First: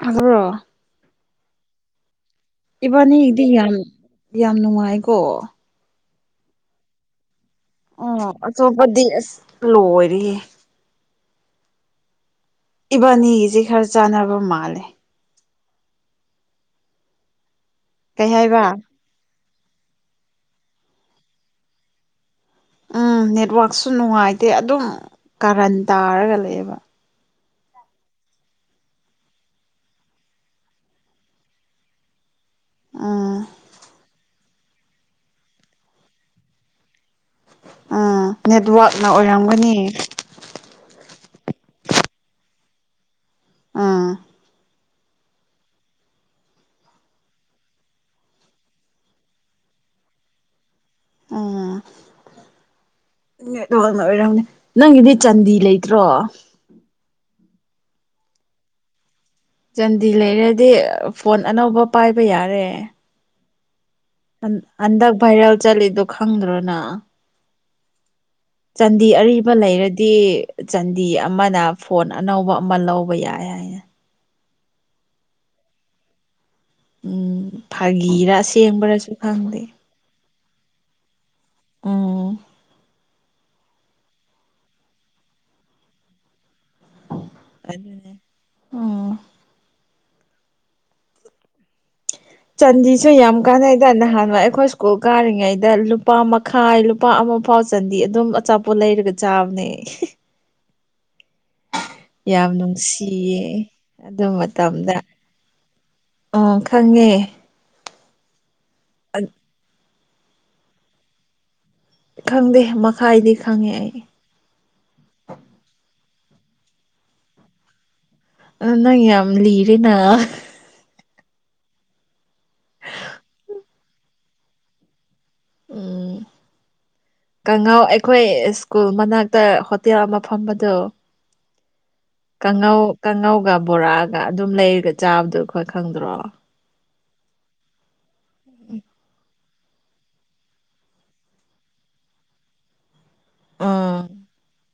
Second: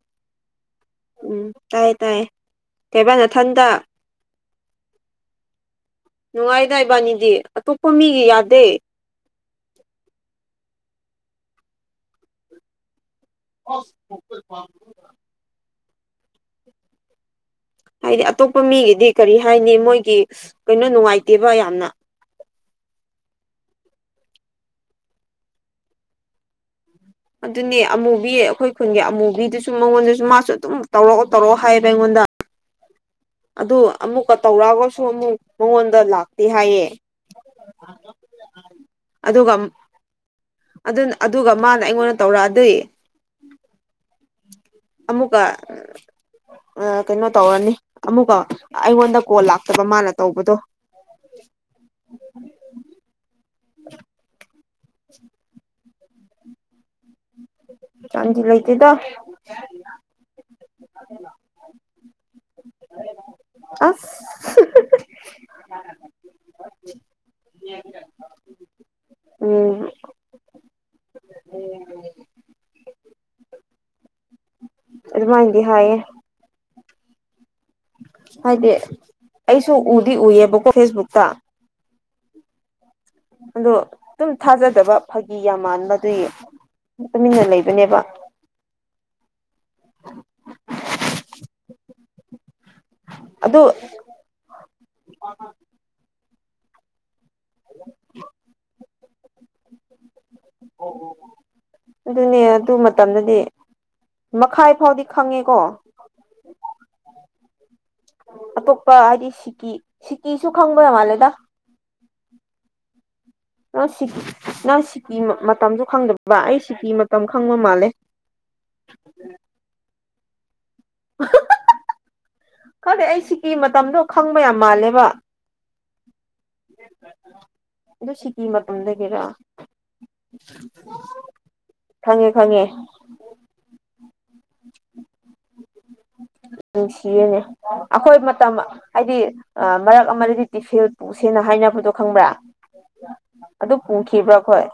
ꯐꯖꯕꯔꯣ ꯎꯝ ꯇꯥꯏꯌꯦ ꯇꯥꯏꯌꯦ ꯀꯩꯕꯥ ꯏꯕꯥꯅꯤꯒꯤꯗꯤ ꯌꯥꯝ ꯅꯊꯟꯗ ꯌꯥꯝ ꯅꯨꯡꯉꯥꯏꯀꯣ ꯅꯨꯡꯉꯥꯏꯗꯥ ꯏꯕꯥꯅꯤꯗꯤ ꯑꯇꯣꯞꯄ ꯃꯤꯒꯤ ꯌꯥꯗꯦ ꯗꯤ ꯑꯁ ꯂꯣꯏꯔꯦꯍꯦ ꯏꯕꯥꯅꯤꯒꯤꯖꯤ ꯈꯔ ꯆꯥꯟꯅꯕ ꯃꯥꯜꯂꯦ ꯍꯥꯏꯗꯤ ꯀꯩ ꯑꯇꯣꯞꯄ ꯍꯥꯏꯕ ꯃꯤꯒꯤꯗꯤ ꯀꯔꯤ ꯍꯥꯏꯅꯤ ꯃꯣꯏꯒꯤ ꯀꯩꯅꯣ ꯅꯨꯡꯉꯥꯏꯇꯦꯕ ꯌꯥꯝꯅ ꯎꯝ ꯅꯦꯠꯋꯥꯛꯁꯨ ꯅꯨꯡꯉꯥꯏꯇꯦ ꯑꯗꯨꯝ ꯀꯔꯟ ꯇꯥꯔꯒ ꯂꯩꯑꯦꯕ ꯑꯗꯨꯅꯤ ꯑꯃꯨꯕꯤ ꯑꯩꯈꯣꯏ ꯈꯨꯟꯒꯤ ꯑꯃꯨꯕꯤꯗꯨꯁꯨ ꯃꯉꯣꯟꯗꯁꯨ ꯃꯥꯁꯨ ꯑꯗꯨꯝ ꯇꯧꯔꯛꯑꯣ ꯇꯧꯔꯛꯑꯣ ꯍꯥꯏꯌꯦꯕ ꯑꯩꯉꯣꯟꯗ ꯎꯝ ꯑꯗꯨ ꯑꯃꯨꯛꯀ ꯇꯧꯔꯛꯑꯒꯁꯨ ꯑꯃꯨꯛ ꯃꯉꯣꯟꯗ ꯂꯥꯛꯇꯦ ꯍꯥꯏꯌꯦ ꯑꯥ ꯅꯦꯠꯋꯥꯛꯅ ꯑꯣꯏꯔꯝꯒꯅꯤ ꯑꯗꯨ ꯑꯗꯨꯒ ꯃꯥꯅ ꯑꯩꯉꯣꯟꯗ ꯇꯧꯔꯛꯑꯗꯣꯏ ꯑꯥ ꯑꯃꯨꯛꯀ ꯑ ꯀꯩꯅꯣ ꯇꯧꯔꯅꯤ ꯑꯃꯨꯛꯀ ꯑꯩꯉꯣꯟꯗ ꯀꯣꯜ ꯂꯥꯛꯇꯕ ꯃꯥꯅ ꯇꯧꯕꯗꯣ ꯑꯝ [unintelligible] ꯅꯦꯠꯋꯥꯛꯅ ꯑꯣꯏꯔꯝꯅꯦ ꯅꯪꯒꯤꯗꯤ ꯆꯥꯟꯗꯤ ꯂꯩꯇ꯭ꯔꯣ ꯆꯥꯟꯗꯤ ꯂꯇꯦꯗ ꯆꯟꯗꯤ ꯂꯩꯔꯗꯤ ꯐꯣꯟ ꯑꯅꯧꯕ ꯄꯥꯏꯕ ꯌꯥꯔꯦ ꯑꯁ ꯍꯟ-ꯍꯟꯗꯛ ꯚꯥꯏꯔꯦꯜ ꯆꯠꯂꯤꯗꯣ ꯈꯪꯗ꯭ꯔꯣ ꯅꯪ [unintelligible] ꯆꯥꯟꯗꯤ ꯑꯔꯤꯕ ꯎꯝ ꯂꯩꯔꯗꯤ ꯆꯥꯟꯗꯤ ꯑꯃꯅ ꯐ ꯐꯣꯟ ꯑꯅꯧꯕ ꯑꯃ ꯂꯧꯕ ꯌꯥꯏ ꯍꯥꯏꯌꯦ ꯑꯗꯨꯃꯥꯏꯟꯗꯤ ꯍꯥꯏꯥꯌꯦ ꯎꯃ ꯐꯥꯒꯤꯔ ꯍꯥꯏꯗꯤ ꯑꯁꯦꯡꯕꯔꯁꯨ ꯈꯪꯗꯦ ꯑꯩꯁꯨ ꯎꯗꯤ ꯎꯏꯌꯦꯕꯀꯣ ꯐꯦꯁꯕꯨꯛꯇ ꯎꯝ ꯑꯗꯣ ꯑꯗꯨꯝ ꯊꯥꯖꯗꯕ ꯐꯥꯒꯤ ꯌꯥꯝ ꯃꯥꯟꯕ ꯑꯗꯨꯏ ꯇꯨꯃꯤꯟꯅ ꯂꯩꯕꯅꯦꯕ ꯑꯗꯨꯅꯦ ꯎꯝ ꯆꯟꯗꯤꯁꯨ ꯌꯥꯝ ꯑꯗꯨ ꯀꯥꯟꯅꯩꯗ ꯅꯍꯥꯟꯋꯥꯏ ꯑꯩꯈꯣꯁ ꯀꯨꯜ ꯀꯥꯔꯤꯉꯩꯗ ꯂꯨꯄꯥ ꯃꯈꯥꯏ ꯂꯨꯄꯥ ꯑꯃ ꯐꯥꯎ ꯆꯟꯗꯤ ꯑꯗꯨꯝ ꯑꯆꯥꯄꯣꯠ ꯂꯩꯔꯒ ꯆꯥꯕꯅꯦ ꯑꯣ ꯑꯣ [unintelligible] ꯑꯗꯨꯅꯦ ꯌꯥꯝ ꯑꯗꯨ ꯃꯇꯝꯗꯗꯤ ꯅꯨꯡꯁꯤꯌꯦ ꯑꯗꯨ ꯃꯈꯥꯏ ꯐꯥꯎꯗꯤ ꯈꯪꯉꯦꯀꯣ ꯑꯥ ꯈꯪꯉꯦ ꯑꯇꯣꯞꯄ ꯍꯥꯏꯗꯤ ꯁꯤꯀꯤ ꯁꯤꯀꯤꯁꯨ ꯈꯪꯕ ꯃꯥꯜꯂꯦꯗ ꯈꯪꯗꯦ ꯃꯈ ꯈꯥꯏꯗꯤ ꯈꯥꯡꯉꯦ ꯅꯪ ꯁꯤ ꯅꯪ ꯁꯤꯀꯤ ꯃꯇꯝꯁꯨ ꯈꯪꯗꯕ ꯑꯩ ꯁꯤꯀꯤ ꯃꯇꯝ ꯈꯪꯕ ꯃꯥꯜꯂꯦ ꯑ ꯅꯪ ꯌꯥꯝ ꯂꯤꯔꯦꯅ ꯑꯍꯥ-ꯍꯥ-ꯍꯥ-ꯍꯥ ꯈꯪꯗꯦ ꯑꯩ ꯁꯤꯀꯤ ꯃꯇꯝꯗꯣ ꯈꯪꯕ ꯌꯥꯝ ꯃꯥꯜꯂꯦꯕ ꯎꯝ ꯀꯍꯥꯎ ꯑꯗꯨ ꯑꯩꯈꯣꯏ ꯁꯤꯀꯤ ꯁ꯭ꯀꯨꯜ ꯃꯇꯝꯗꯒꯤꯔ ꯃꯅꯥꯛꯇ ꯍꯣꯇꯦꯜ ꯑꯃ ꯐꯝꯕꯗꯣ ꯈꯪꯉꯦ ꯈꯪꯉꯦ ꯀꯥꯡꯉꯧ ꯀꯥꯡꯉꯧꯒ ꯕꯣꯔꯥꯒ ꯑꯗꯨꯝ ꯂꯩꯔꯒ ꯆꯥꯕꯗꯣ ꯑꯩꯈꯣꯏ ꯈꯪꯗ꯭ꯔꯣ ꯅꯨꯡꯁꯤꯌꯦꯅꯦ ꯑꯩꯈꯣꯏ ꯃꯇꯝ ꯍꯥꯏꯗꯤ ꯃꯔꯛ ꯑꯥ ꯑꯃꯗꯗꯤ ꯇꯤꯐꯜ ꯄꯨ ꯄꯨꯁꯦꯅ ꯍꯥꯏꯅꯕꯗꯣ ꯈꯪꯕ꯭ꯔꯥ ꯑꯗꯨ ꯎꯝ ꯄꯨꯈꯤꯕ꯭ꯔꯥ ꯑꯈꯣꯏ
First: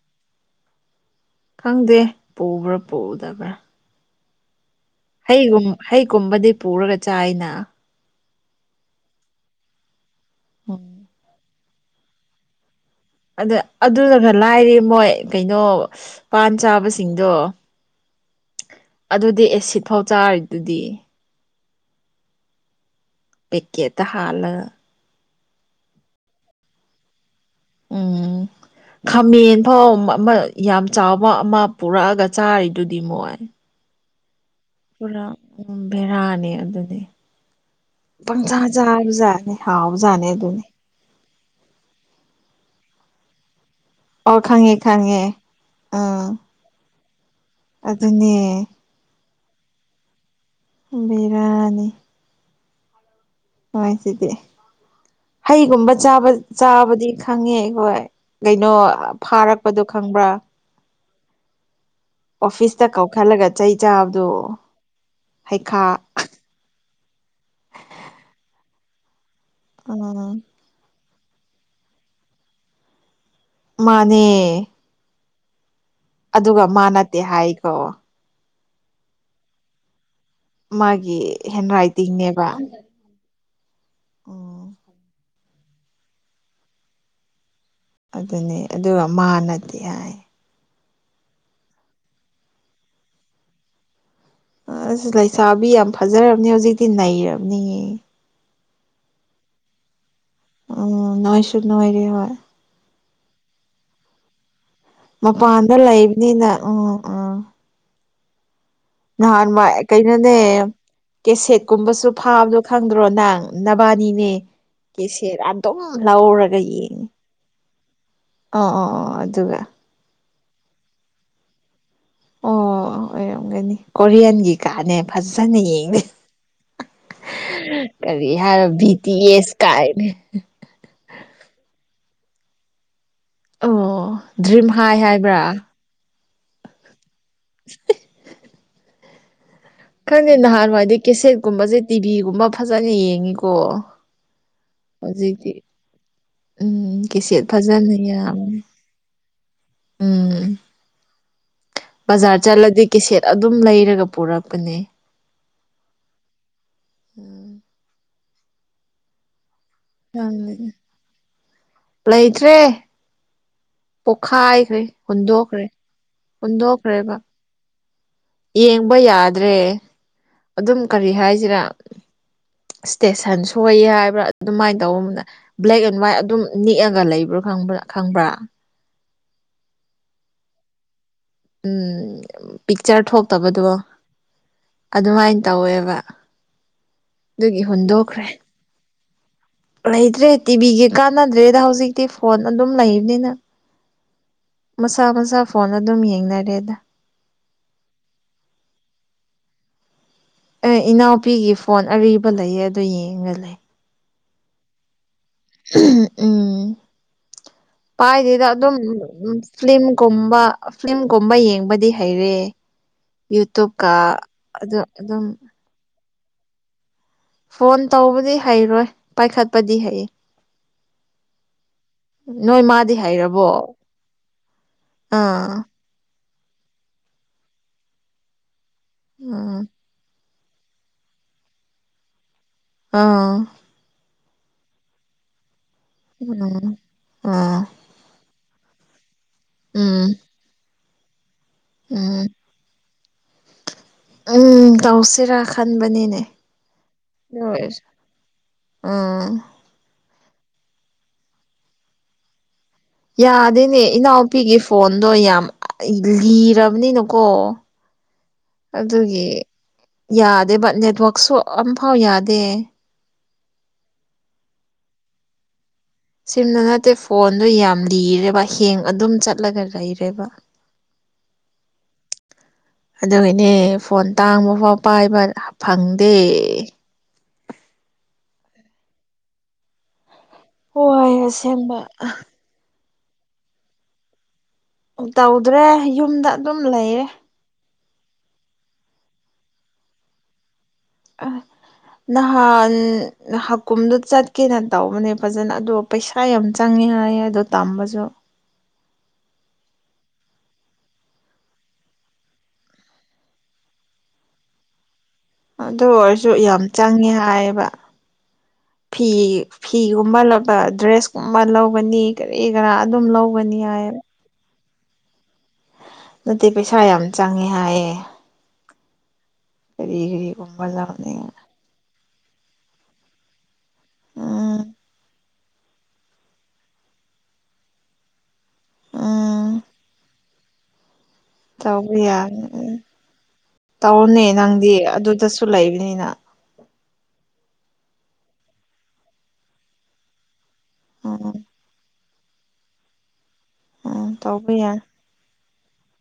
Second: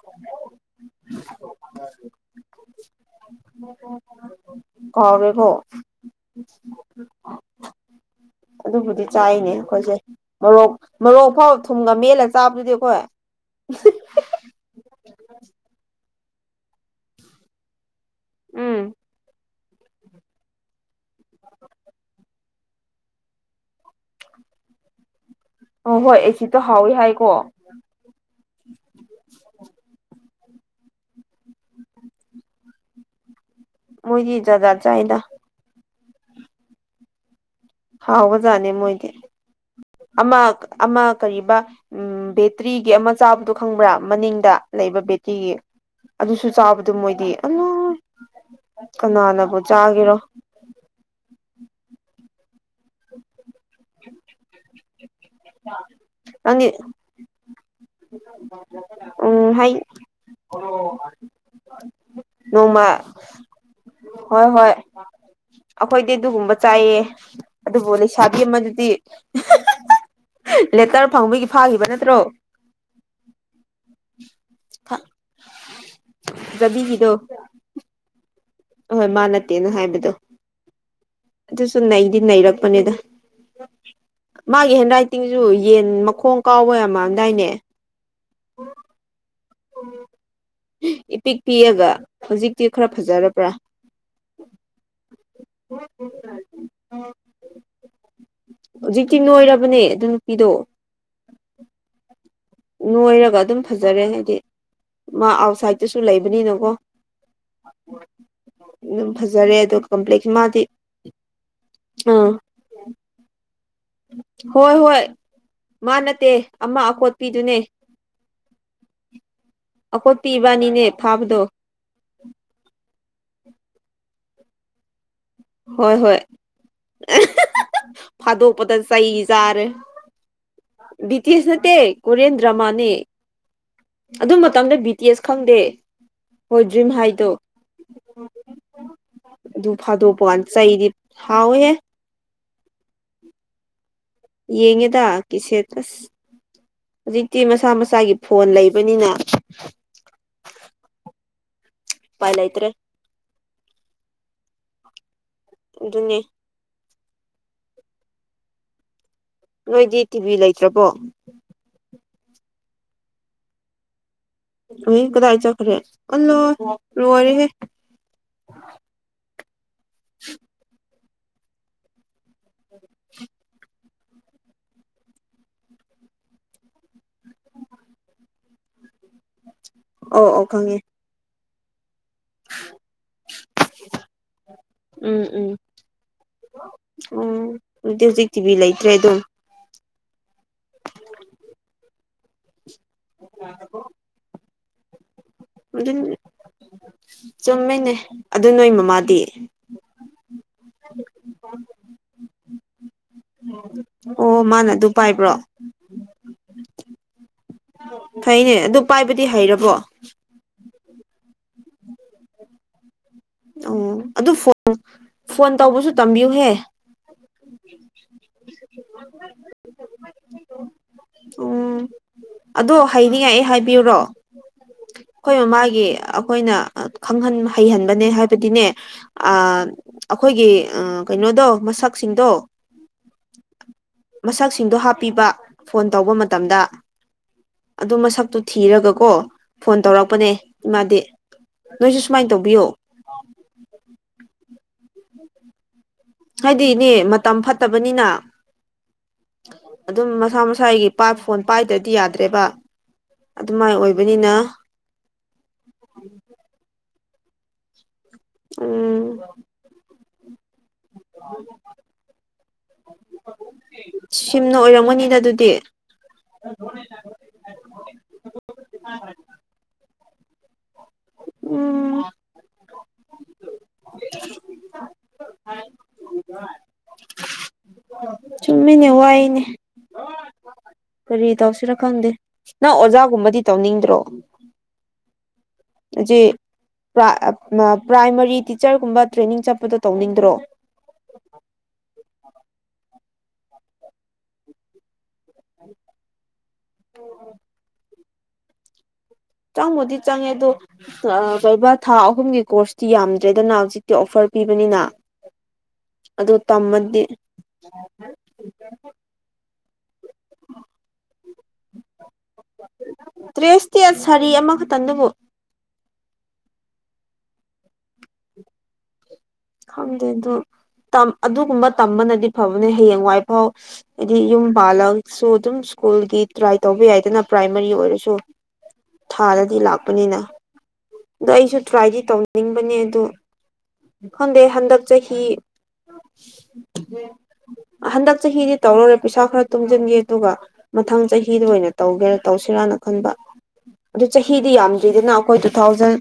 ꯈꯪꯗꯦ ꯄꯨꯕ꯭ꯔꯥ ꯄꯨꯗꯕ꯭ꯔꯥ ꯀꯥꯎꯔꯦꯀꯣ ꯍꯩꯒꯨꯝ ꯍꯩꯒꯨꯝꯕꯗꯤ ꯄꯨꯔꯒ ꯆꯥꯏꯅ ꯑꯗꯨꯕꯨꯗꯤ ꯆꯥꯏꯅꯦ ꯑꯩꯈꯣꯏꯁꯦ ꯃꫭꯔꯣꯛ ꯎꯝ ꯃꫭꯔꯣꯛ ꯐꯥꯎ ꯊꯨꯝꯒ ꯃꯦꯜꯂ ꯆꯥꯕꯗꯨꯗꯤ ꯑꯩꯈꯣꯏ ꯑꯗ ꯑꯗꯨꯅ ꯈꯔ ꯂꯥꯏꯔꯦ ꯃꯣꯏ ꯀꯩꯅꯣ ꯄꯥꯟ ꯆꯥꯕꯁꯤꯡꯗꯣ ꯑꯗꯨꯗꯤ ꯑꯦꯁꯤꯠ ꯐꯥꯎ ꯆꯥꯔꯤꯗꯨꯗꯤ ꯄ‌ꯦꯀꯦꯠꯇ ꯍꯥꯜꯂꯒ ꯑꫭ ꯍꯣꯏ ꯑ‌ꯦꯁꯤꯠꯇꫭ ꯍꯥꯎꯋꯤ ꯍꯥꯏꯀꯣ ꯎꯝ ꯈꯥꯃꯦꯟ ꯐꯥꯎ ꯑꯃ ꯌꯥꯝ ꯆꯥꯎꯕ ꯑꯃ ꯄꯨꯔꯛꯑꯒ ꯆꯥꯔꯤꯗꯨꯗꯤ ꯃꯣꯏ ꯃꯣꯏꯗꯤ ꯆꯥꯛ ꯖꯥꯠ ꯖꯥꯠ ꯆꯥꯏꯗ ꯄꯨꯔꯥ ꯎꯝ ꯚꯦꯔꯥꯅꯤ ꯑꯗꯨꯗꯤ ꯄꯪꯆꯥ ꯍꯥꯎꯕꯖꯥꯠꯅꯦ ꯃꯣꯏꯗꯤ ꯆꯕꯖꯥꯠꯅꯤ ꯍꯥꯎꯖꯥꯠꯅꯤ ꯑꯃ ꯑꯗꯨꯅꯤ ꯑꯃ ꯀꯔꯤꯕ ꯎꯝ ꯕꯦꯇ꯭ꯔꯤꯒꯤ ꯑꯃ ꯆꯥꯕꯗꯣ ꯈꯪꯕ꯭ꯔꯥ ꯑꯣ ꯃꯅꯤꯡꯗ ꯈꯪꯉꯦ ꯂꯩꯕ ꯈꯪꯉꯦ ꯕꯦꯇꯤꯒꯤ ꯑꯥ ꯑꯗꯨꯁꯨ ꯆꯥꯕꯗꯨ ꯃꯣꯏꯗꯤ ꯑꯗꯨꯅꯦ ꯀꯅꯥꯅꯕꯨ ꯆꯥꯒꯤꯔꯣ ꯕꯤꯔꯥꯅꯤ ꯃꯣꯏꯖꯤꯗꯤ ꯍꯩꯒꯨꯝꯕ ꯅꯪꯗꯤ ꯆꯥꯕꯗꯤ ꯈꯪꯉꯦ ꯍꯣꯏ ꯀꯩꯅꯣ ꯎꯝ ꯍꯩ ꯐꯥꯔꯛꯄꯗꯣ ꯈꯪꯕ꯭ꯔꯥ [unintelligible] ꯅꯣꯡꯃ ꯑꯣꯐꯤꯁꯇꯥ ꯀꯧꯈꯠꯂꯒ ꯆꯩ ꯆꯥꯕꯗꯣ ꯍꯣꯏ ꯍꯣꯏ ꯍꯩꯈꯥ ꯑꯩꯈꯣꯏꯗꯤ ꯑꯗꯨꯒꯨꯝꯕ ꯆꯥꯏꯌꯦ ꯑꯗꯨꯕꯨ ꯂꯩꯁꯥꯕꯤ ꯑꯃꯗꯨꯗꯤ ꯎꯝ ꯂꯦꯇꯔ ꯐꯪꯕꯒꯤ ꯐꯥꯈꯤꯕ ꯅꯠꯇ꯭ꯔꯣ ꯃꯥꯅꯦ [inaudible] ꯑꯗꯨꯒ ꯃꯥ ꯅꯠꯇꯦ ꯕꯤꯒꯤꯗꯣ ꯍꯥꯏꯒꯔꯣ ꯑꯍꯣꯏ ꯃꯥ ꯅꯠꯇꯦꯅ ꯍꯥꯏꯕꯗꯣ ꯃꯥꯒꯤ ꯍꯦꯟ ꯑꯗꯨꯁꯨ ꯅꯩꯗꯤ ꯔꯥꯏꯇꯤꯡꯅꯦꯕ ꯅꯩꯔꯛꯄꯅꯤꯗ ꯎꯝ ꯃꯥꯒꯤ ꯍꯦꯟ ꯔꯥꯏꯇꯤꯡꯖꯨ ꯌꯦꯟ ꯃꯈꯣꯡ ꯀꯥꯎꯕ ꯌꯥꯝ ꯃꯥꯟꯗꯥꯏꯅꯦ ꯑꯗꯨꯅꯤ ꯑꯗꯨꯒ ꯃꯥ ꯅꯥꯗꯤ ꯍꯥꯏ ꯏꯄꯤꯛ ꯄꯤꯛꯑꯒ ꯍꯧꯖꯤꯛꯇꯤ ꯈꯔ ꯐꯖꯔꯕ꯭ꯔꯥ ꯑꯁ ꯂꯩꯁꯥꯕꯤ ꯌꯥꯝ ꯐꯖꯔꯕꯅꯤ ꯍꯧꯖꯤꯛꯇꯤ ꯅꯩꯔꯕꯅꯤꯍꯦ ꯍꯧꯖꯤꯛꯇꯤ ꯅꯣꯏꯔꯕꯅꯦ ꯑꯗꯨ ꯅꯨꯄꯤꯗꯣ ꯑꯝ ꯅꯣꯏꯁꯨ ꯅꯣꯏꯔꯤ ꯍꯣꯏ ꯅꯣꯏꯔꯒ ꯑꯗꯨꯝ ꯐꯖꯔꯦ ꯍꯥꯏꯗꯤ ꯃꯥ ꯃꯄꯥꯟꯗ ꯑꯥꯎꯠꯁꯥꯏꯗꯠꯇꯁꯨ ꯂꯩꯕꯅꯤꯅ ꯂꯩꯕꯅꯤꯅꯀꯣ ꯎꯝ ꯎꯝ [unintelligible] ꯐꯖꯔꯦ ꯅꯍꯥꯟꯋꯥ ꯑꯗꯣ ꯀꯝꯄ꯭ꯂꯦꯛꯁ ꯀꯩꯅꯣꯅꯦ ꯃꯥꯗꯤ ꯀꯦꯁꯦꯠꯀꯨꯝꯕꯁꯨ ꯑꯥ ꯐꯥꯕꯗꯣ ꯈꯪꯗ꯭ꯔꯣ ꯅꯪ ꯅꯕꯥꯅꯤꯅꯦ ꯍꯣꯏ ꯍꯣꯏ ꯀꯦꯁꯦꯠ ꯑꯗꯨꯝ ꯃꯥ ꯅꯠꯇꯦ ꯂꯧꯔꯒ ꯑꯃ ꯌꯦꯡꯉꯤ ꯑꯀꯣꯠꯄꯤꯗꯨꯅꯦ ꯑꯣ ꯑꯣ ꯑꯣ ꯑꯗꯨꯒ ꯑꯀꯣꯠꯄꯤ ꯏꯕꯥꯅꯤꯅꯦ ꯐꯥꯕꯗꯣ ꯑꯣ ꯑꯣꯏꯔꯝꯒꯅꯤ ꯀꯣꯔꯤꯌꯥꯟꯒꯤ ꯀꯥꯅꯦ ꯐꯖꯅ ꯍꯣꯏ ꯌꯦꯡꯅꯤ ꯍꯣꯏ ꯀꯔꯤ ꯍꯥꯏꯔ ꯐꯥꯗꯣꯛꯄꯗ ꯕꯤ ꯇꯤ ꯆꯩ ꯑꯦꯁ ꯆꯥꯔꯦ ꯀꯥꯏꯅ ꯕꯤ ꯇꯤ ꯌꯦꯁ ꯅꯠꯇꯦ ꯀꯣꯔ꯭ꯌꯟ ꯗ꯭ꯔꯃꯥꯅꯦ ꯑꯣ ꯑꯗꯨ ꯗ꯭ꯔꯤꯝ ꯃꯇꯝꯗ ꯕꯤ ꯍꯥꯏ ꯇꯤ ꯌꯦꯁ ꯍꯥꯏꯕ꯭ꯔꯥ ꯈꯪꯗꯦ ꯍꯣꯏ ꯗ꯭ꯔꯤꯝ ꯍꯥꯏ ꯗꯣ ꯑꯗꯨ ꯐꯥ ꯈꯪꯗꯦ ꯅꯍꯥꯟꯋꯥꯏꯗꯤ ꯀꯦꯁꯦꯠꯀꯨꯝꯕꯖꯦ ꯇꯤꯚꯤꯒꯨꯝꯕ ꯐꯖꯅ ꯌꯦꯡꯉꯤꯀꯣ ꯌꯦꯡꯉꯦꯗ ꯍꯧꯖꯤꯛꯇꯤ ꯀꯦꯁꯦꯠ ꯑꯁ ꯎꯝ ꯀꯦꯁꯤꯠ ꯍꯧꯖꯤꯛꯇꯤ ꯃꯁꯥ ꯐꯖꯅ ꯃꯁꯥꯒꯤ ꯐꯣꯟ ꯌꯥꯝꯕꯅꯤ ꯂꯩꯕꯅꯤꯅ ꯎꯝ ꯎꯄꯥꯏ ꯕꯖꯥꯔ ꯂꯩꯇ꯭ꯔꯦ ꯆꯠꯂꯗꯤ ꯀꯦꯁꯦꯠ ꯑꯗꯨꯝ ꯂꯩꯔꯒ ꯄꯨꯔꯛꯄꯅꯦ ꯑꯗꯨꯅꯦ ꯎꯝ ꯅꯣꯏꯗꯤ ꯇꯤꯚꯤ ꯈꯪꯗꯦꯗ ꯂꯩꯇ꯭ꯔꯕꯣ ꯂꯩꯇ꯭ꯔꯦ ꯄꯣꯛꯈꯥꯏꯈ꯭ꯔꯦ ꯎꯏ ꯀꯗꯥꯏ ꯍꯨꯟꯗꯣꯛꯈ꯭ꯔꯦ ꯆꯠꯈ꯭ꯔꯦ ꯑꯜꯂꯣ ꯍꯨꯟꯗꯣꯛꯈ꯭ꯔꯦꯕ ꯂꯣꯏꯔꯦꯍꯦ ꯌꯦꯡꯕ ꯌꯥꯗ꯭ꯔꯦ ꯑꯗꯨꯝ ꯀꯔꯤ ꯍꯥꯏꯖꯤꯔꯥ ꯏꯁꯇꯦꯁꯟ ꯁꯣꯏꯌꯦ ꯍꯥꯏꯕ꯭ꯔꯥ ꯑꯗꯨꯃꯥꯏꯅ ꯇꯧꯕ ꯑꯃꯅ ꯕ꯭ꯂꯦꯛ ꯑꯦꯟ ꯍ꯭ꯋꯥꯏꯠ ꯑꯗꯨꯝ ꯅꯤꯛꯑꯒ ꯂꯩꯕ꯭ꯔꯥꯕ ꯈꯪꯕ꯭ꯔꯥ ꯑꯣ ꯑꯣ ꯈꯪꯉꯦ ꯎꯝ ꯄꯤꯛꯆꯔ ꯊꯣꯛꯇꯕꯗꯣ ꯎꯝ ꯑꯗꯨꯃꯥꯏꯅ ꯎꯝ ꯇꯧꯋꯦꯕ ꯎꯝ ꯑꯗꯨꯒꯤ ꯑꯗꯨꯗꯤ ꯍꯨꯟꯗꯣꯛꯈ꯭ꯔꯦ ꯍꯧꯖꯤꯛ ꯇꯤꯚꯤ ꯂꯩꯇ꯭ꯔꯦ ꯑꯗꯨꯝ ꯂꯩꯇ꯭ꯔꯦ ꯇꯤꯚꯤꯒꯤ ꯀꯥꯟꯅꯗ꯭ꯔꯦꯗ ꯍꯧꯖꯤꯛꯇꯤ ꯐꯣꯟ ꯑꯗꯨꯝ ꯂꯩꯕꯅꯤꯅ ꯃꯁꯥ ꯃꯁꯥ ꯐꯣꯟ ꯑꯗꯨꯝ ꯌꯦꯡꯅꯔꯦꯗ ꯆꯨꯝꯃꯦꯅꯦ ꯑꯗꯨ ꯅꯣꯏ ꯃꯃꯥꯗꯤ ꯑꯦ ꯏꯅꯥꯎꯄꯤꯒꯤ ꯐꯣꯟ ꯑꯔꯤꯕ ꯂꯩꯌꯦ ꯑꯗꯨ ꯌꯦꯡꯒ ꯂꯩ ꯑꯣ ꯃꯥꯅ ꯑꯗꯨ ꯄꯥꯏꯕ꯭ꯔꯣ ꯎꯝ ꯄꯥꯏꯗ‌ꯦꯗ ꯐꯩꯅꯦ ꯑꯗꯨꯝ ꯑꯗꯨ ꯄꯥꯏꯕꯗꯤ ꯍꯩꯔꯕꯣ ꯐꯤꯂꯝꯒꯨꯝꯕ ꯐꯤꯂꯝꯒꯨꯝꯕ ꯌꯦꯡꯕꯗꯤ ꯍꯩꯔꯦ ꯑꯣ ꯌꯨꯇꯨꯕꯀ ꯐꯣꯟ ꯑꯗꯨ ꯑꯗꯨꯝ ꯐꯣꯟ ꯇꯧꯕꯁꯨ ꯇꯝꯕꯤꯌꯨꯍꯦ ꯐꯣꯟ ꯇꯧꯕꯗꯤ ꯍꯩꯔꯣꯏ ꯄꯥꯏꯈꯠꯄꯗꯤ ꯍꯩ ꯎꯝ ꯅꯣꯏ ꯑꯗꯣ ꯃꯥꯗꯤ ꯍꯥꯏꯔꯕꯣ ꯈ‌‌ꯣꯏ ꯃꯃꯥꯒꯤ ꯑꯩꯈꯣꯏꯅ ꯈꯪꯍꯟ ꯍꯩꯍꯟꯕꯅꯦ ꯍꯥꯏꯕꯗꯤꯅꯦ ꯑ ꯎꯝ ꯑꯩꯈꯣꯏꯒꯤ ꯑ ꯀꯩꯅꯣꯗꯣ ꯃꯁꯛꯁꯤꯡꯗꯣ ꯑꯥ ꯃꯁꯛꯁꯤꯡꯗꯣ ꯍꯥꯞꯄꯤꯕ ꯐꯣꯟ ꯇꯧꯕ ꯎꯝ ꯃꯇꯝꯗ ꯎꯝ ꯑꯗꯨ ꯃꯁꯛꯇꯨ ꯊꯤꯔꯒꯀꯣ ꯐꯣꯟ ꯎꯝ ꯇꯧꯔꯛꯄꯅꯦ ꯏꯃꯥꯗꯤ ꯅꯣꯏꯁꯨ ꯎꯝ ꯁꯨꯃꯥꯏꯟ ꯇꯧꯕꯤꯌꯣ ꯎꯝ ꯇꯧꯁꯤꯔꯥ ꯈꯟꯕꯅꯤꯅꯦ ꯍꯥꯏꯗꯤ ꯗꯤ ꯃꯇꯝ ꯑꯗꯨ ꯑꯣꯏꯔꯁꯨ ꯐꯠꯇꯕꯅꯤꯅ ꯎꯝ ꯑꯗꯨꯝ ꯃꯁꯥ ꯃꯁꯥꯒꯤ ꯄꯥ ꯐꯣꯟ ꯄꯥꯏꯗ꯭ꯔꯗꯤ ꯌꯥꯗ꯭ꯔꯦꯕ ꯑꯗꯨꯃꯥꯏ ꯌꯥꯗꯦꯅꯦ ꯑꯣꯏꯕꯅꯤꯅ ꯏꯅꯥꯎꯄꯤꯒꯤ ꯐꯣꯟꯗꯣ ꯌꯥꯝ ꯂꯤꯔꯕ ꯅꯤꯅꯀꯣ ꯎꯝ ꯑꯗꯨꯒꯤ ꯌꯥꯗꯦꯕ ꯅꯦꯠꯋꯛꯁꯨ ꯑꯝꯐꯥꯎ ꯌꯥꯗꯦ ꯁꯤꯝꯅ ꯑꯣꯏꯔꯝꯒꯅꯤꯅ ꯑꯗꯨꯗꯤ ꯁꯤꯝꯅ ꯅꯠꯇꯦ ꯐꯣꯟꯗꯣ ꯌꯥꯝ ꯂꯤꯔꯦꯕ ꯍꯦꯡ ꯑꯗꯨꯝ ꯆꯠꯂꯒ ꯂꯩꯔꯦꯕ ꯎꯝ ꯑꯗꯣ ꯅꯦ ꯐꯣꯟ ꯇꯥꯡꯕꯐꯥꯎ ꯄꯥꯏꯕ ꯐꯪꯗꯦ ꯆꯨꯝꯃꯤꯅꯦ ꯋꯥꯏꯅꯦ ꯍꯣꯏ ꯀꯔꯤ ꯇꯧꯁꯤꯔ ꯑꯁꯦꯡꯕ ꯈꯪꯗꯦ ꯅꯪ ꯑꯣꯖꯥꯒꯨꯝꯕꯗꯤ ꯇꯧꯅꯤꯡꯗ꯭ꯔꯣ ꯇꯧꯗ꯭ꯔꯦ ꯌꯨꯝꯗ ꯑꯗꯨꯝ ꯂꯩꯔꯦ ꯄ꯭ꯔꯥꯏꯃꯔꯤ ꯇꯤꯆꯔꯒꯨꯝꯕ ꯇ꯭ꯔꯦꯅꯤꯡ ꯆꯠꯄꯗꯣ ꯇꯧꯅꯤꯡꯗ꯭ꯔꯣ ꯑ ꯅꯍꯥꯟ ꯍꯀꯨꯝꯗꯣ ꯆꯠꯀꯦꯅ ꯇꯧꯕꯅꯦ ꯐꯖꯅ ꯑꯗꯣ ꯄꯩꯁꯥ ꯌꯥꯝ ꯆꯪꯉꯦ ꯍꯥꯏꯌꯦ ꯑꯗꯣ ꯇꯝꯕꯖꯨ ꯆꯪꯕꯨꯗꯤ ꯆꯪꯉꯦ ꯑꯗꯣ ꯀꯩꯕ ꯊꯥ ꯑꯍꯨꯝꯒꯤ ꯀꯣꯔꯁꯇꯤ ꯌꯥꯝꯗ꯭ꯔꯦꯗꯅ ꯍꯧꯖꯤꯛꯇꯤ ꯑꯣꯐꯔ ꯄꯤꯕꯅꯤꯅ ꯑꯗꯨ ꯑꯣꯏꯔꯁꯨ ꯑꯗꯨ ꯌꯥꯝ ꯇꯝꯃꯗꯤ ꯆꯪꯉꯦ ꯍꯥꯏꯌꯦꯕ ꯐꯤ ꯐꯤꯒꯨꯝꯕ ꯂꯩꯕ ꯗ꯭ꯔꯦꯁ ꯀꯨꯝꯕ ꯂꯧꯒꯅꯤ ꯀꯔꯤ ꯀꯔꯥ ꯑꯗꯨꯝ ꯂꯧꯒꯅꯤ ꯍꯥꯏ ꯀꯔꯤ ꯑꯃꯈꯛꯇꯪꯗꯨꯕꯣ ꯅꯠꯇꯦ ꯄꯩꯁꯥ ꯌꯥꯝ ꯆꯪꯉꯦ ꯍꯥꯏꯌꯦ ꯀꯔꯤ ꯈꯪꯗꯦ ꯑꯗꯨ ꯀꯔꯤꯒꯨꯝꯕ ꯇꯝ ꯂꯧꯅꯤꯡ ꯑꯗꯨꯒꯨꯝꯕ ꯇꯝꯕꯅꯗꯤ ꯐꯕꯅꯦ ꯍꯌꯦꯡꯋꯥꯏꯐꯥꯎ ꯍꯥꯏꯗꯤ ꯌꯨꯝ ꯎꯝ ꯄꯥꯜꯂꯒꯁꯨ ꯑꯗꯨꯝ ꯀꯨꯜꯒꯤ ꯇ꯭ꯔꯥꯏ ꯇꯧꯕ ꯌꯥꯏꯗꯅ ꯄ꯭ꯔꯥꯏꯃꯔꯤ ꯑꯣꯏꯔꯁꯨ ꯊꯥꯗꯗꯤ ꯎꯝ ꯂꯥꯛꯄꯅꯤꯅ ꯑꯗ ꯑꯩꯁꯨ ꯇꯧꯕ ꯇ꯭ꯔꯥꯏꯗꯤ ꯌꯥꯅꯤ ꯇꯧꯅꯤꯡꯕꯅꯦ ꯎꯝ ꯑꯗꯨ ꯇꯧꯅꯦ ꯈꯪꯗꯦ ꯅꯪꯗꯤ ꯍꯟꯗꯛ ꯆꯍꯤ ꯑꯗꯨꯗꯁꯨ ꯂꯩꯕꯅꯤꯅ ꯍꯟꯗꯛ ꯆꯍꯤꯗꯤ ꯇꯧꯔꯔ‌ꯣꯏ ꯄꯩꯁꯥ ꯈꯔ ꯇꯨꯡꯖꯟꯒꯦ ꯑꯗꯨꯒ ꯃꯊꯪ ꯎꯝ ꯆꯍꯤꯗ ꯑꯣꯏꯅ ꯇꯧꯒꯦꯔꯥ ꯇꯧꯁꯤꯔꯥꯅ ꯈꯟꯕ ꯑꯗꯨ ꯎꯝ ꯆꯍꯤꯗꯤ ꯇꯧꯕ ꯌꯥꯏ ꯌꯥꯝꯗ꯭ꯔꯤꯗꯅ ꯑꯩꯈꯣꯏ ꯇꯨ ꯊꯥꯎꯖꯟ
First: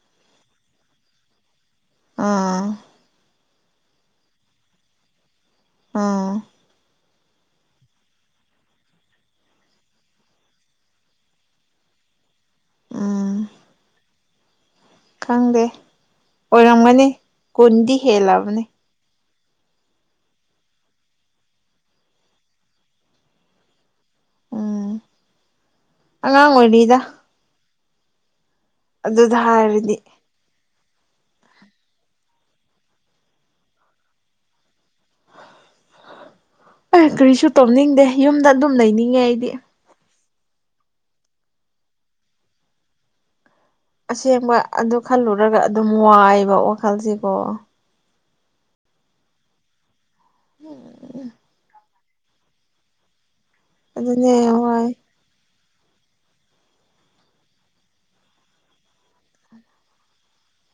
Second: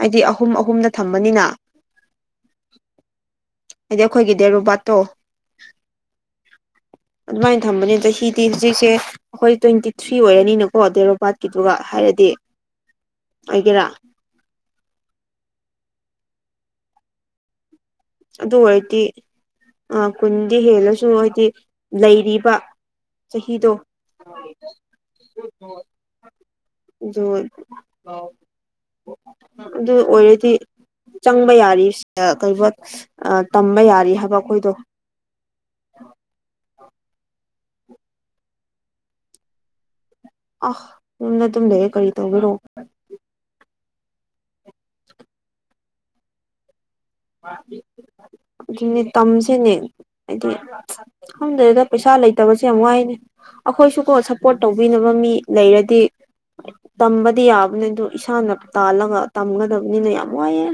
ꯍꯥꯏꯗꯤ ꯑꯍꯨꯝ ꯑꯍꯨꯝꯗ ꯊꯝꯕꯅꯤꯅ ꯑꯥ ꯍꯥꯏꯗꯤ ꯑꯩꯈꯣꯏꯒꯤ ꯗꯦꯔꯨꯕꯥꯠꯇꯣ ꯑꯥ ꯑꯗꯨꯃꯥꯏꯅ ꯊꯝꯕꯅꯦ ꯆꯍꯤꯗꯤ ꯍꯧꯖꯤꯛꯁꯦ ꯑꯩꯈꯣꯏ ꯇ꯭ꯋꯦꯟꯇꯤ ꯊ꯭ꯔꯤ ꯑꯣꯏꯔꯅꯤꯅꯀꯣ ꯗꯦꯠ ꯑꯣꯐ ꯕꯥꯔꯠꯀꯤꯗꯨꯒ ꯍꯥꯏꯔꯗꯤ ꯎꯝ ꯑꯣꯏꯒꯦꯔꯥ ꯈꯪꯗꯦ ꯑꯣꯏꯔꯝꯒꯅꯤ ꯀꯨꯟꯗꯤ ꯍꯦꯜ ꯑꯗꯨ ꯑꯣꯏꯔꯗꯤ ꯑ ꯀꯨꯟꯗꯤ ꯍꯦꯜꯂꯁꯨ ꯍꯥꯏꯗꯤ ꯂꯩꯔꯤꯕ ꯆꯍꯤꯗꯣ ꯎꯝ ꯑꯉꯥꯡ ꯑꯣꯏꯔꯤꯗ [unintelligible] ꯑꯗꯨꯗ ꯑꯗꯨ ꯍꯥꯏꯔꯗꯤ ꯑꯣꯏꯔꯗꯤ ꯆꯪꯕ ꯌꯥꯔꯤ ꯀꯔꯤ ꯑ ꯇꯝꯕ ꯌꯥꯔꯤ ꯍꯥꯏꯕ ꯑꯩꯈꯣꯏꯗꯣ ꯑꯦ ꯀꯔꯤꯁꯨ ꯇꯣꯝꯅꯤꯡꯗꯦ ꯌꯨꯝꯗ ꯑꯗꯨꯝ ꯂꯩꯅꯤꯡꯉꯦ ꯑꯩꯗꯤ ꯑ ꯌꯨꯝꯗ ꯑꯗꯨꯨꯝ ꯂꯩꯌꯦ ꯀꯔꯤ ꯇꯧꯕꯤꯔꯣ ꯑꯁꯦꯡꯕ ꯑꯗꯨ ꯈꯜꯂꯨꯔꯒ ꯑꯗꯨꯝ ꯋꯥꯏꯑꯕ ꯋꯥꯈꯜꯁꯦ ꯑꯗꯨꯅꯦ ꯇꯝꯁꯤꯅꯦ ꯍꯥꯏꯗꯤ ꯈꯪꯗ꯭ꯔꯒ ꯄꯩꯁꯥ ꯂꯩꯇꯕꯁꯦ ꯌꯥꯝ ꯋꯥꯏꯅꯦ ꯑꯩꯈꯣꯏꯁꯨꯀꯣ ꯑꯗꯨꯅꯦ ꯁꯞꯄꯣꯔꯠ ꯋꯥꯏ ꯇꯧꯕꯤꯅꯕ ꯃꯤ ꯂꯩꯔꯗꯤ ꯇꯝꯕꯗꯤ ꯌꯥꯕꯅꯤ ꯑꯗꯨ ꯏꯁꯥꯅ ꯇꯥꯜꯂꯒ ꯇꯝꯒꯗꯕꯅꯤꯅ ꯌꯥꯝ ꯋꯥꯏꯑꯦ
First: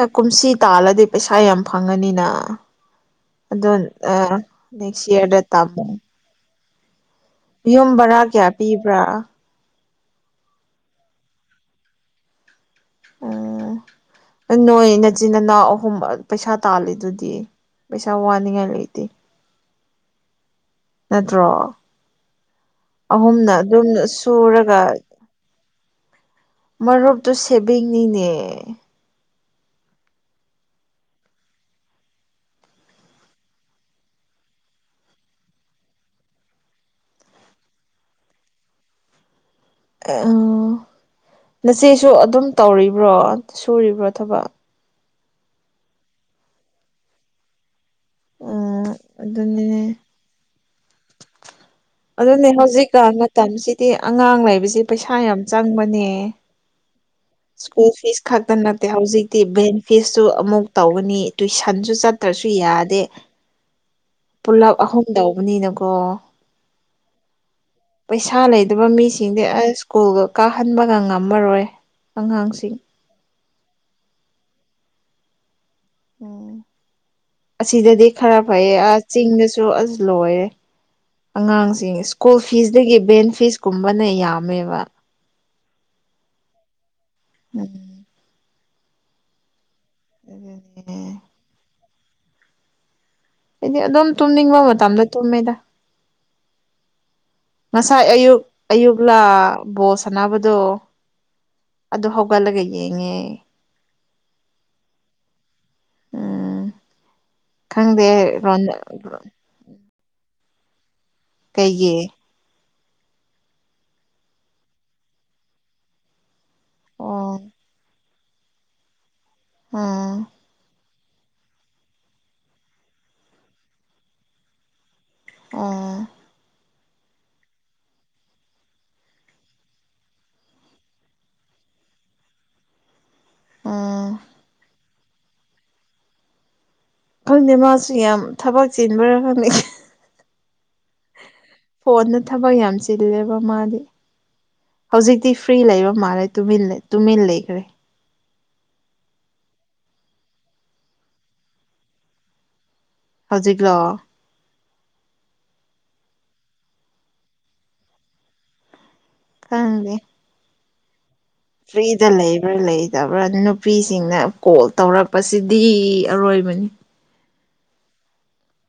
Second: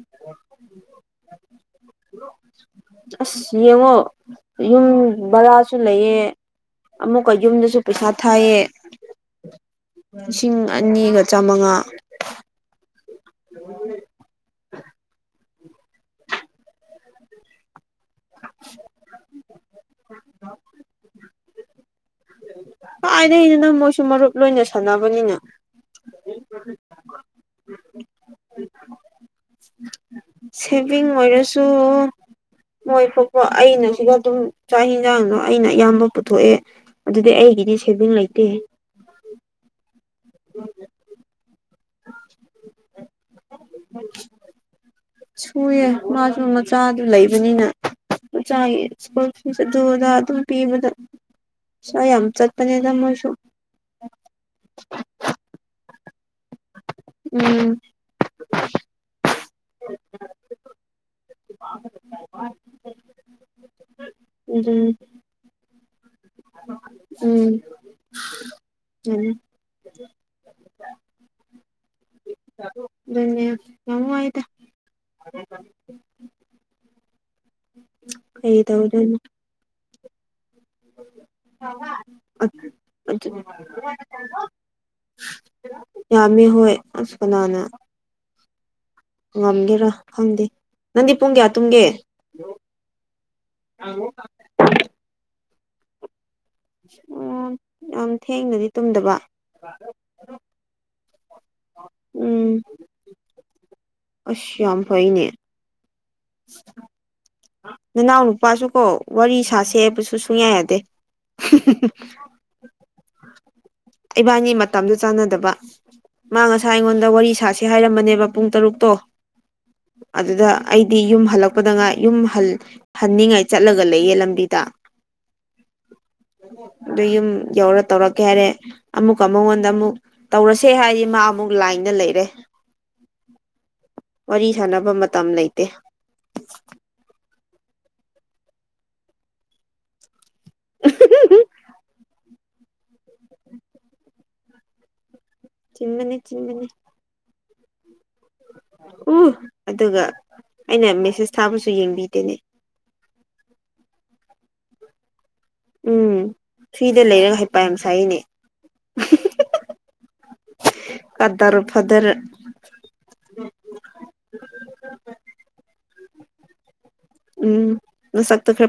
ꯑꯦ ꯀꯨꯝꯁꯤ ꯇꯥꯜꯂꯗꯤ ꯄꯩꯁꯥ ꯌꯥꯝ ꯐꯪꯉꯅꯤꯅ ꯑꯁ ꯑꯗꯨꯗꯣ ꯌꯦꯡꯉꯣ ꯑ ꯌꯨꯝ ꯅꯦꯛꯁ ꯏꯌꯔꯗ ꯚꯔꯥꯁꯨ ꯇꯃ ꯂꯩꯌꯦ ꯑꯃꯨꯛꯀ ꯌꯨꯝꯗꯁꯨ ꯄꯩꯁꯥ ꯕꯔꯥ ꯀꯌꯥ ꯊꯥꯏꯌꯦ ꯄꯤꯕ꯭ꯔꯥ ꯂꯤꯁꯤꯡ ꯑꯅꯤꯒ ꯆꯥꯃꯉꯥ ꯎꯝ ꯅꯣꯏ ꯅꯆꯤꯟ ꯏꯅꯥꯎ ꯑꯍꯨꯝ ꯄꯩꯁꯥ ꯇꯥꯜꯂꯤ ꯑꯗꯨꯗꯤ ꯄꯩꯁꯥ ꯋꯥꯅꯤꯡꯉꯥꯏ ꯂꯩꯇꯦ ꯅꯠꯇ꯭ꯔꯣ ꯑꯍꯨꯝꯅ ꯀꯥꯏꯗꯩꯅꯣꯗ ꯑꯗꯨꯝ ꯃꯣꯏꯁꯨ ꯃꯔꯨꯞ ꯂꯣꯏꯅ ꯁꯨꯔꯒ ꯁꯥꯟꯅꯕꯅꯤꯅ ꯃꯔꯨꯞꯇꯨ ꯁꯦꯚꯤꯡꯅꯤꯅꯦ ꯁꯦꯚꯤꯡ ꯑꯣꯏꯔꯁꯨ ꯃꯣꯏ ꯊꯣꯛꯄ ꯑꯩꯅ ꯁꯤꯗ ꯑꯗꯨꯝ ꯆꯥꯛ ꯌꯦꯟꯁꯥꯡꯗꯣ ꯑꯩꯅ ꯑꯌꯥꯝꯕ ꯄꯨꯊꯣꯛꯑꯦ ꯑꯗꯨꯗꯤ ꯑꯩꯒꯤꯗꯤ ꯁꯦꯚꯡ ꯂꯩꯇꯦ ꯅꯆꯁꯨ ꯑꯗꯨꯝ ꯇꯧꯔꯤꯕ꯭ꯔꯣ ꯁꯨꯔꯤꯕ꯭ꯔꯣ ꯊꯕꯛ ꯁꯨꯑ ꯃꯥꯁꯨ ꯃꯆꯥꯗꯨ ꯂꯩꯕꯅꯤꯅ ꯎꯝ ꯃꯆꯥꯒꯤꯜ ꯑꯗꯨ ꯑꯗꯨꯅꯦ ꯑꯗꯨꯝ ꯄꯤꯕ ꯑꯗꯨꯅꯦ ꯍꯧꯖꯤꯛꯀ ꯃꯣꯏꯁꯨ ꯃꯇꯝꯁꯤꯗꯤ ꯑꯉꯥꯡ ꯂꯩꯕꯁꯤ ꯄꯩꯁꯥ ꯌꯥꯝ ꯆꯪꯕꯅꯦ ꯎꯝ ꯁꯀꯨꯜ ꯐꯤꯁ ꯈꯛꯇ ꯅꯠꯇꯦ ꯍꯧꯖꯤꯛꯇꯤ ꯕꯦꯟ ꯐꯤꯁꯁꯨ ꯑꯃꯨꯛ ꯇꯧꯒꯅꯤ ꯇꯨꯏꯁꯟꯁꯨ ꯆꯠꯇ꯭ꯔꯁꯨ ꯌꯥꯗꯦ [inaudible] [unintelligible] ꯄꯨꯂꯞ ꯑꯍꯨꯝ ꯇꯧꯕꯅꯤꯅꯀꯣ ꯎꯝ ꯄꯩꯁꯥ ꯂꯩꯗꯕ ꯃꯤꯁꯤꯡꯗꯤ ꯑꯁ ꯁ꯭ꯀꯨꯜꯒ ꯀꯥꯍꯟꯕꯒ ꯉꯝꯃꯔꯣꯏ ꯑꯉꯥꯡꯁꯤꯡ ꯑꯗꯨ ꯅ ꯌꯥꯝ ꯋꯥꯏꯗ [unintelligible] ꯎꯝ ꯑꯁꯤꯗꯗꯤ ꯈꯔ ꯀꯩ ꯐꯩꯌꯦ ꯑ ꯇꯧꯗꯣꯏꯅꯣ ꯆꯤꯡꯗꯁꯨ ꯑꯁ ꯂꯣꯏꯔꯦ ꯑꯉꯥꯡꯁꯤꯡ ꯁ꯭ꯀꯨꯜ ꯐꯤꯁꯗꯒꯤ ꯕꯦꯟ ꯐꯤꯁꯀꯨꯝꯕꯅ ꯌꯥꯝꯃꯦꯕ ꯌꯥꯝꯃꯦ ꯍꯣꯏ ꯑꯁ ꯀꯅꯥꯅ ꯎꯝ ꯉꯝꯒꯦꯔꯥ ꯈꯪꯗꯦ ꯑꯗꯨꯅꯦ ꯅꯪꯗꯤ ꯄꯨꯡ ꯀꯌꯥ ꯇꯨꯡꯒꯦ ꯍꯥꯏꯗꯤ ꯑꯗꯨꯝ ꯇꯨꯝꯅꯤꯡꯕ ꯃꯇꯝꯗ ꯇꯨꯝꯃꯦꯗ ꯑꫭ ꯉꯁꯥꯏ ꯑꯌꯨꯛ ꯑꯌꯨꯛꯂꯥ ꯕꯣꯁ ꯑꯅꯥꯕꯗꯣ ꯑꯗꯨ ꯎꯝ ꯍꯧꯒꯠꯂꯒ ꯌꯦꯡꯉꯦ ꯑꯁ ꯌꯥꯝ ꯐꯩꯅꯦ ꯎꯝ ꯈꯪꯗꯦ ꯅꯅꯥꯎ ꯔꯣꯟ ꯅꯨꯄꯥꯁꯨ ꯀꯣ ꯋꯥꯔꯤ ꯁꯥꯁꯦꯕꯁꯨ ꯁꯨꯡꯌꯥꯏꯗ ꯀꯩꯒꯤ [unintelligible] ꯏꯕꯥꯅꯤ ꯃꯇꯝꯗꯨ ꯆꯥꯟꯅꯗꯕ ꯃꯥ ꯉꯁꯥꯏ ꯑꯩꯉꯣꯟꯗ ꯋꯥꯔꯤ ꯑꯣ ꯁꯥꯁꯤ ꯍꯥꯏꯔꯝꯕꯅꯦꯕ ꯄꯨꯡ ꯇꯔꯨꯛꯇꯣ ꯎꯝ ꯑꯗꯨꯗ ꯑꯩꯗꯤ ꯌꯨꯝ ꯍꯜꯂꯛꯄꯗ ꯉꯥꯏ ꯌꯨꯝ ꯍ ꯍꯟꯅꯤꯡꯉꯥꯏ ꯆꯠꯂꯒ ꯂꯩꯌꯦ ꯂꯝꯕꯤꯗ ꯑꫭ ꯑꯗꯨ ꯌꯨꯝ ꯌꯧꯔ ꯇꯧꯔꯛꯀꯦ ꯍꯥꯏꯔꯦ ꯑꯃꯨꯛ ꯑꯃ ꯃꯉꯣꯟꯗ ꯑꯃꯨꯛ ꯇꯧꯔꯁꯦ ꯍꯥꯏꯗꯤ ꯃꯥ ꯑꯃꯨꯛ ꯂꯥꯏꯅ ꯂꯩꯔꯦ ꯎꯝ ꯋꯥꯔꯤ ꯁꯥꯟꯅꯕ ꯃꯇꯝ ꯂꯩꯇꯦ ꯈꯪꯗꯦ ꯃꯥꯁꯨ ꯌꯥꯝ ꯊꯕꯛ ꯆꯦꯟꯕꯔꯥ ꯈꯪꯗꯦ [unintelligible] ꯐꯣꯟꯗ ꯊꯕꯛ ꯌꯥꯝ ꯆꯤꯜꯂꯦꯕ ꯃꯥꯗꯤ ꯍꯧꯖꯤꯛꯇꯤ ꯐ꯭ꯔꯤ ꯂꯩꯕ ꯆꯤꯟꯕꯅꯤ ꯃꯥꯜꯂꯦ ꯇꯃꯤꯟ ꯆꯤꯟꯕꯅꯤ ꯇꯨꯃꯤꯟ ꯂꯩꯈ꯭ꯔꯦ ꯎ ꯑꯗꯨꯒ ꯑꯩꯅ ꯃꯦꯁꯦꯁ ꯊꯥꯕꯁꯨ ꯌꯦꯡꯕꯤꯗꯅꯦ ꯍꯧꯖꯤꯛꯂꯣ ꯎꯝ ꯐ꯭ꯔꯤꯗ ꯂꯩꯔꯒ ꯍꯥꯏꯄꯥ ꯌꯥꯝ ꯁꯥꯏꯅꯦ ꯑꯪ [unintelligible] ꯐ꯭ꯔꯤꯗ ꯐꯗꯔ ꯂꯩꯕ꯭ꯔꯥ ꯂꯩꯇꯕ꯭ꯔꯥ ꯅꯨꯄꯤꯁꯤꯡꯅ ꯀꯣꯜ ꯇꯧꯔꯛꯄꯁꯤꯗꯤ ꯑꯔꯣꯏꯕꯅꯤ ꯎꯝ ꯅꯁꯛꯇꯣ ꯈ